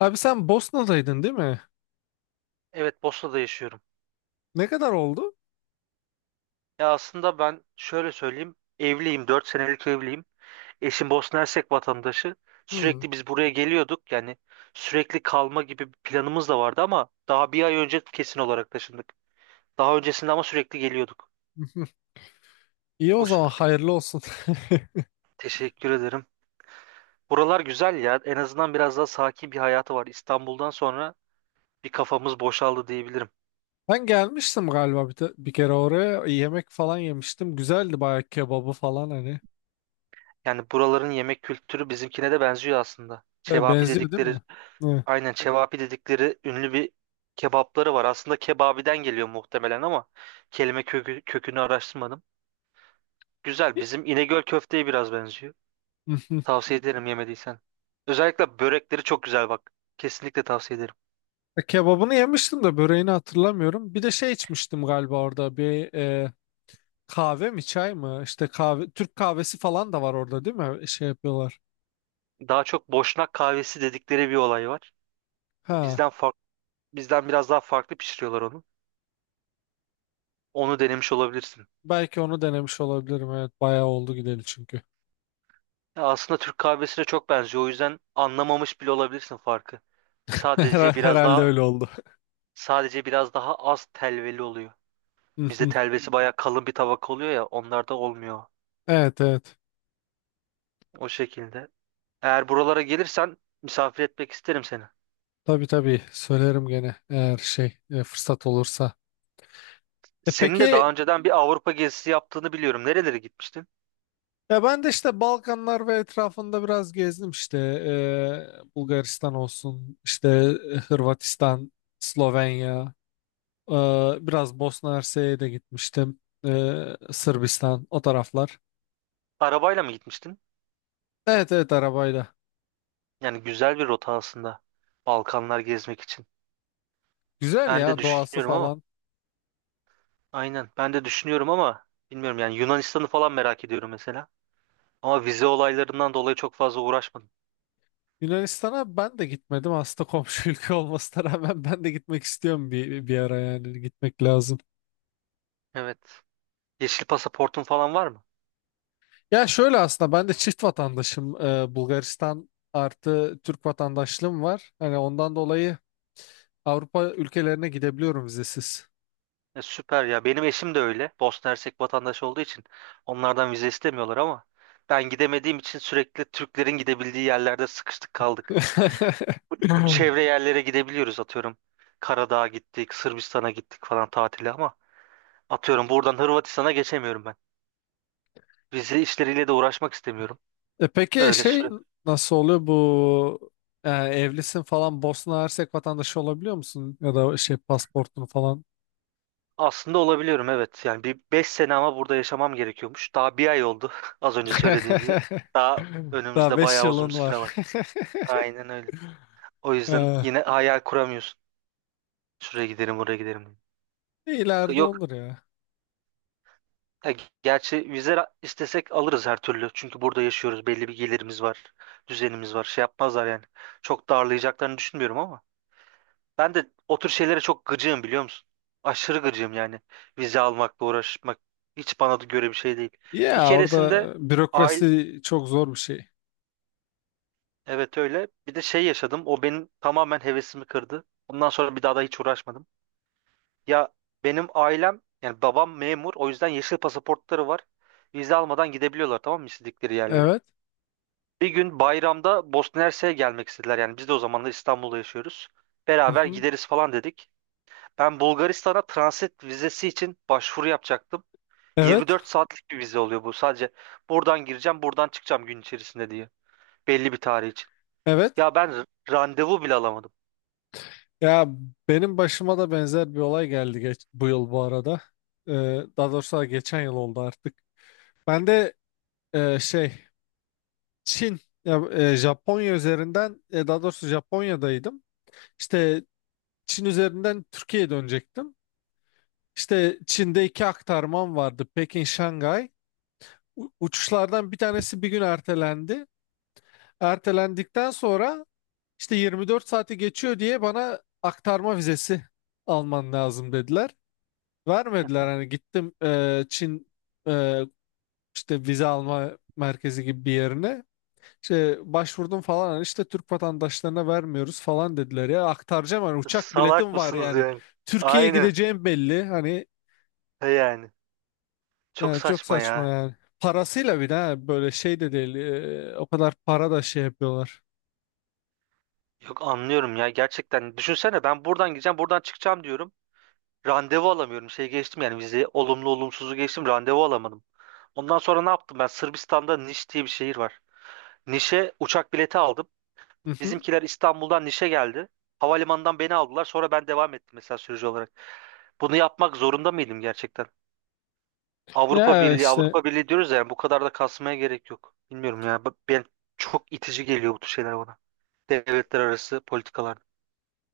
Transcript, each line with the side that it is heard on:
left: Abi sen Bosna'daydın değil mi?
right: Evet, Bosna'da yaşıyorum.
left: Ne kadar oldu?
right: Ya aslında ben şöyle söyleyeyim. Evliyim, 4 senelik evliyim. Eşim Bosna Hersek vatandaşı.
left: Hmm.
right: Sürekli biz buraya geliyorduk. Yani sürekli kalma gibi bir planımız da vardı ama daha bir ay önce kesin olarak taşındık. Daha öncesinde ama sürekli geliyorduk.
left: İyi o
right: O
left: zaman
right: şekilde.
left: hayırlı olsun.
right: Teşekkür ederim. Buralar güzel ya. En azından biraz daha sakin bir hayatı var. İstanbul'dan sonra bir kafamız boşaldı diyebilirim.
left: Ben gelmiştim galiba bir kere oraya. Yemek falan yemiştim. Güzeldi bayağı kebabı falan hani.
right: Yani buraların yemek kültürü bizimkine de benziyor aslında.
left: E,
right: Cevapi
left: benziyor değil
right: dedikleri
left: mi? Hı.
right: aynen çevapi dedikleri ünlü bir kebapları var. Aslında kebabiden geliyor muhtemelen ama kelime kökü, kökünü araştırmadım. Güzel. Bizim İnegöl köfteye biraz benziyor. Tavsiye ederim yemediysen. Özellikle börekleri çok güzel bak. Kesinlikle tavsiye ederim.
left: E, kebabını yemiştim de böreğini hatırlamıyorum. Bir de şey içmiştim galiba orada bir kahve mi çay mı? İşte kahve Türk kahvesi falan da var orada değil mi? E, şey yapıyorlar.
right: Daha çok Boşnak kahvesi dedikleri bir olay var.
left: Ha,
right: Bizden farklı, bizden biraz daha farklı pişiriyorlar onu. Onu denemiş olabilirsin.
left: belki onu denemiş olabilirim. Evet, bayağı oldu gidelim çünkü.
right: Ya aslında Türk kahvesine çok benziyor. O yüzden anlamamış bile olabilirsin farkı. Sadece biraz
left: Herhalde
right: daha
left: öyle oldu.
right: sadece biraz daha az telveli oluyor.
left: Hı
right: Bizde
left: hı.
right: telvesi bayağı kalın bir tabaka oluyor ya, onlarda olmuyor
left: Evet, evet.
right: o şekilde. Eğer buralara gelirsen misafir etmek isterim seni.
left: Tabii, tabii, söylerim gene eğer şey fırsat olursa. E
right: Senin de
left: peki,
right: daha önceden bir Avrupa gezisi yaptığını biliyorum. Nerelere gitmiştin?
left: ya ben de işte Balkanlar ve etrafında biraz gezdim işte, Bulgaristan olsun, işte Hırvatistan, Slovenya, e, biraz Bosna Hersek'e de gitmiştim. E, Sırbistan, o taraflar.
right: Arabayla mı gitmiştin?
left: Evet, evet, arabayla.
right: Yani güzel bir rota aslında Balkanlar gezmek için.
left: Güzel
right: Ben de
left: ya, doğası
right: düşünüyorum ama
left: falan.
right: aynen ben de düşünüyorum ama bilmiyorum yani Yunanistan'ı falan merak ediyorum mesela. Ama vize olaylarından dolayı çok fazla uğraşmadım.
left: Yunanistan'a ben de gitmedim aslında, komşu ülke olmasına rağmen ben de gitmek istiyorum bir ara, yani gitmek lazım.
right: Evet. Yeşil pasaportun falan var mı?
left: Ya şöyle, aslında ben de çift vatandaşım. Bulgaristan artı Türk vatandaşlığım var. Hani ondan dolayı Avrupa ülkelerine gidebiliyorum vizesiz.
right: E, süper ya. Benim eşim de öyle. Bosna Hersek vatandaşı olduğu için onlardan vize istemiyorlar ama ben gidemediğim için sürekli Türklerin gidebildiği yerlerde sıkıştık kaldık. Bu çevre yerlere gidebiliyoruz atıyorum. Karadağ'a gittik, Sırbistan'a gittik falan tatile ama atıyorum buradan Hırvatistan'a geçemiyorum ben. Vize işleriyle de uğraşmak istemiyorum.
left: E peki,
right: Öyle
left: şey,
right: sürekli.
left: nasıl oluyor bu evlisin falan, Bosna Hersek vatandaşı olabiliyor musun? Ya da şey, pasaportun falan.
right: Aslında olabiliyorum evet. Yani bir 5 sene ama burada yaşamam gerekiyormuş. Daha bir ay oldu az önce söylediğim gibi. Daha
left: Daha
right: önümüzde
left: 5
right: bayağı uzun
left: yılın
right: bir süre var.
left: var.
right: Aynen öyle. O yüzden
left: E,
right: yine hayal kuramıyorsun. Şuraya giderim, buraya giderim diye. Yok,
left: ileride
right: yok.
left: olur ya.
right: Ya gerçi istesek alırız her türlü. Çünkü burada yaşıyoruz. Belli bir gelirimiz var. Düzenimiz var. Şey yapmazlar yani. Çok darlayacaklarını düşünmüyorum ama. Ben de o tür şeylere çok gıcığım biliyor musun? Aşırı gıcığım yani. Vize almakla uğraşmak hiç bana da göre bir şey değil. Bir
left: Ya orada
right: keresinde aile...
left: bürokrasi çok zor bir şey.
right: Evet öyle. Bir de şey yaşadım. O benim tamamen hevesimi kırdı. Ondan sonra bir daha da hiç uğraşmadım. Ya benim ailem yani babam memur o yüzden yeşil pasaportları var. Vize almadan gidebiliyorlar tamam mı istedikleri yerlere.
left: Evet.
right: Bir gün bayramda Bosna Hersek'e gelmek istediler. Yani biz de o zamanlar İstanbul'da yaşıyoruz.
left: Hı
right: Beraber
left: hı.
right: gideriz falan dedik. Ben Bulgaristan'a transit vizesi için başvuru yapacaktım.
left: Evet.
right: 24 saatlik bir vize oluyor bu. Sadece buradan gireceğim, buradan çıkacağım gün içerisinde diye. Belli bir tarih için.
left: Evet.
right: Ya ben randevu bile alamadım.
left: Ya benim başıma da benzer bir olay geldi bu yıl bu arada. Ee, Daha doğrusu geçen yıl oldu artık. Ben de şey Çin, ya Japonya üzerinden, daha doğrusu Japonya'daydım. İşte Çin üzerinden Türkiye'ye dönecektim. İşte Çin'de iki aktarmam vardı. Pekin, Şangay. Uçuşlardan bir tanesi bir gün ertelendi. Ertelendikten sonra işte 24 saati geçiyor diye bana aktarma vizesi alman lazım dediler. Vermediler, hani gittim Çin e, işte vize alma merkezi gibi bir yerine. İşte başvurdum falan, hani işte Türk vatandaşlarına vermiyoruz falan dediler. Ya aktaracağım hani, uçak
right: Salak
left: biletim var
right: mısınız
left: yani.
right: yani?
left: Türkiye'ye
right: Aynen.
left: gideceğim belli hani,
right: He yani. Çok
left: yani çok
right: saçma
left: saçma
right: ya.
left: yani. Parasıyla bir de ha, böyle şey de değil, o kadar para da şey yapıyorlar.
right: Yok anlıyorum ya gerçekten. Düşünsene ben buradan gideceğim, buradan çıkacağım diyorum. Randevu alamıyorum. Şey geçtim yani vize olumlu olumsuzu geçtim. Randevu alamadım. Ondan sonra ne yaptım? Ben Sırbistan'da Niş diye bir şehir var. Niş'e uçak bileti aldım.
left: Hı hı.
right: Bizimkiler İstanbul'dan Niş'e geldi. Havalimanından beni aldılar. Sonra ben devam ettim mesela sürücü olarak. Bunu yapmak zorunda mıydım gerçekten? Avrupa
left: Ya
right: Birliği,
left: işte
right: Avrupa Birliği diyoruz ya yani bu kadar da kasmaya gerek yok. Bilmiyorum ya. Ben çok itici geliyor bu tür şeyler bana. Devletler arası politikalar.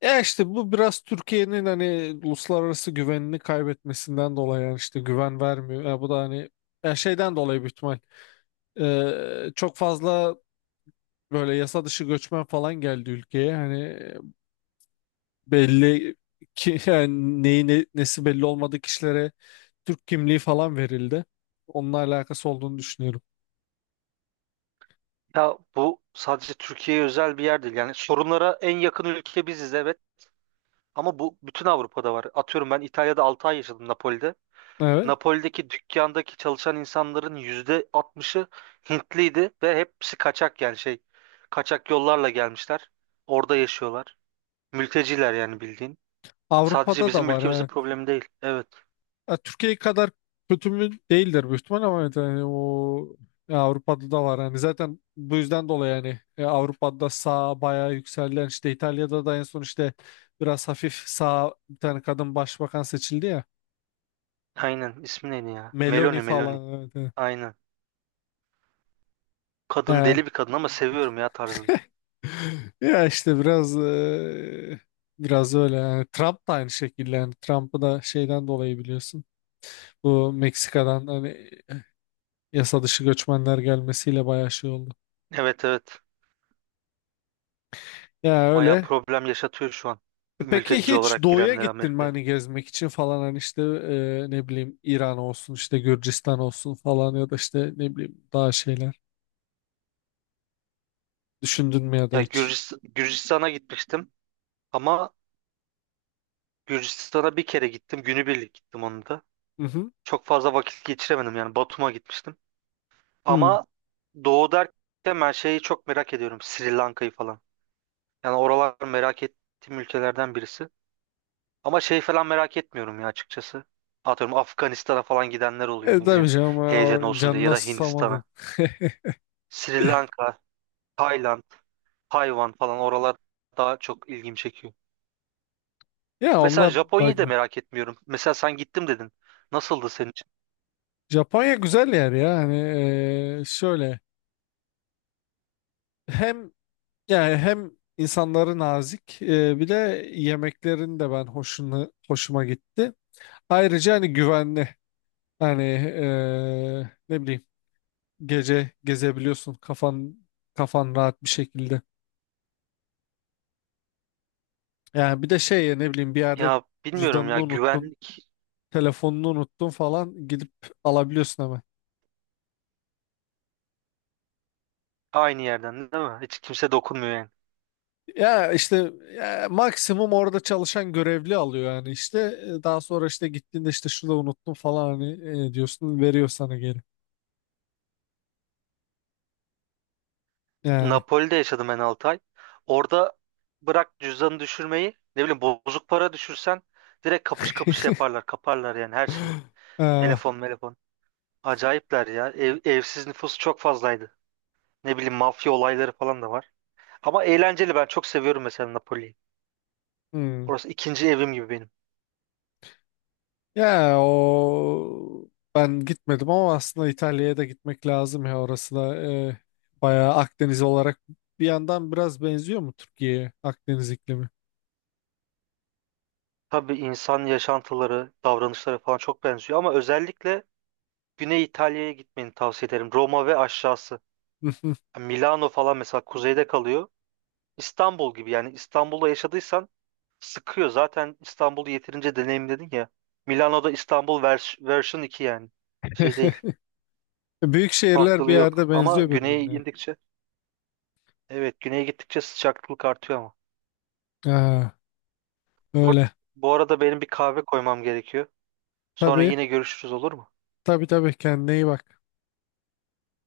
left: Ya işte bu biraz Türkiye'nin hani uluslararası güvenini kaybetmesinden dolayı, yani işte güven vermiyor. Ya bu da hani ya şeyden dolayı büyük ihtimal. Çok fazla böyle yasa dışı göçmen falan geldi ülkeye. Hani belli ki yani neyi nesi belli olmadığı kişilere Türk kimliği falan verildi. Onunla alakası olduğunu düşünüyorum.
right: Ya bu sadece Türkiye'ye özel bir yer değil. Yani sorunlara en yakın ülke biziz evet. Ama bu bütün Avrupa'da var. Atıyorum ben İtalya'da 6 ay yaşadım Napoli'de.
left: Evet.
right: Napoli'deki dükkandaki çalışan insanların %60'ı Hintliydi ve hepsi kaçak yani şey kaçak yollarla gelmişler. Orada yaşıyorlar. Mülteciler yani bildiğin. Sadece
left: Avrupa'da da
right: bizim
left: var.
right: ülkemizin
left: Evet.
right: problemi değil. Evet.
left: Ya Türkiye kadar kötü mü değildir büyük ihtimal, ama evet yani o, ya Avrupa'da da var hani, zaten bu yüzden dolayı yani, Avrupa'da sağ bayağı yükselen, işte İtalya'da da en son işte biraz hafif sağ bir tane kadın başbakan seçildi ya,
right: Aynen. İsmi neydi ya?
left: Meloni
right: Meloni, Meloni.
left: falan, evet, evet.
right: Aynen. Kadın
left: Yani-
right: deli bir kadın ama seviyorum ya tarzını.
left: ya işte biraz öyle, yani Trump da aynı şekilde, yani Trump'ı da şeyden dolayı biliyorsun, bu Meksika'dan hani yasa dışı göçmenler gelmesiyle bayağı şey oldu.
right: Evet, evet.
left: Ya
right: Bayağı
left: öyle.
right: problem yaşatıyor şu an.
left: E, peki,
right: Mülteci
left: hiç
right: olarak
left: doğuya
right: girenler
left: gittin mi
right: Amerika'ya.
left: hani, gezmek için falan, hani işte ne bileyim İran olsun, işte Gürcistan olsun falan, ya da işte ne bileyim daha şeyler düşündün mü ya da hiç?
right: Gürcistan'a gitmiştim ama Gürcistan'a bir kere gittim. Günübirlik gittim onu da.
left: Hı hı.
right: Çok fazla vakit geçiremedim yani Batum'a gitmiştim.
left: Hı.
right: Ama doğu derken ben şeyi çok merak ediyorum. Sri Lanka'yı falan. Yani oralar merak ettiğim ülkelerden birisi. Ama şey falan merak etmiyorum ya açıkçası. Atıyorum Afganistan'a falan gidenler oluyor
left: E,
right: ne bileyim.
left: tabii canım,
right: Heyecan
left: o
right: olsun diye ya
left: canına
right: da
left: susamadın.
right: Hindistan'a. Sri Lanka, Tayland. Hayvan falan oralar daha çok ilgimi çekiyor.
left: Ya
right: Mesela
left: onlar daha
right: Japonya'yı da
left: güzel.
right: merak etmiyorum. Mesela sen gittim dedin. Nasıldı senin için?
left: Japonya güzel yer ya hani, şöyle, hem, yani hem insanları nazik, bir de yemeklerin de ben hoşuma gitti. Ayrıca hani güvenli hani, ne bileyim gece gezebiliyorsun kafan rahat bir şekilde. Yani bir de şey ya, ne bileyim bir yerde
right: Ya bilmiyorum
left: cüzdanını
right: ya
left: unuttun,
right: güvenlik
left: telefonunu unuttun falan, gidip alabiliyorsun hemen.
right: aynı yerden değil mi? Hiç kimse dokunmuyor yani.
left: Ya işte ya maksimum orada çalışan görevli alıyor, yani işte daha sonra işte gittiğinde işte şurada unuttum falan hani diyorsun, veriyor sana geri. Yani.
right: Napoli'de yaşadım ben 6 ay. Orada bırak cüzdanı düşürmeyi ne bileyim bozuk para düşürsen direkt kapış kapış yaparlar kaparlar yani her şeyi.
left: Ah,
right: Telefon telefon. Acayipler ya. Evsiz nüfus çok fazlaydı. Ne bileyim mafya olayları falan da var. Ama eğlenceli ben çok seviyorum mesela Napoli'yi.
left: hmm.
right: Orası ikinci evim gibi benim.
left: Ya o ben gitmedim ama aslında İtalya'ya da gitmek lazım, ya orası da bayağı Akdeniz olarak bir yandan biraz benziyor mu Türkiye'ye, Akdeniz iklimi?
right: Tabii insan yaşantıları, davranışları falan çok benziyor ama özellikle Güney İtalya'ya gitmeni tavsiye ederim. Roma ve aşağısı. Yani Milano falan mesela kuzeyde kalıyor. İstanbul gibi yani İstanbul'da yaşadıysan sıkıyor. Zaten İstanbul'u yeterince deneyimledin ya. Milano'da İstanbul version 2 yani. Şey değil.
left: Büyük şehirler bir
right: Farklılığı yok.
left: yerde
right: Ama
left: benziyor
right: güneye
left: birbirine.
right: indikçe evet güneye gittikçe sıcaklık artıyor ama.
left: Ha,
right: Bu
left: öyle.
right: bu arada benim bir kahve koymam gerekiyor. Sonra
left: Tabii,
right: yine görüşürüz olur mu?
left: tabii, tabii, kendine iyi bak.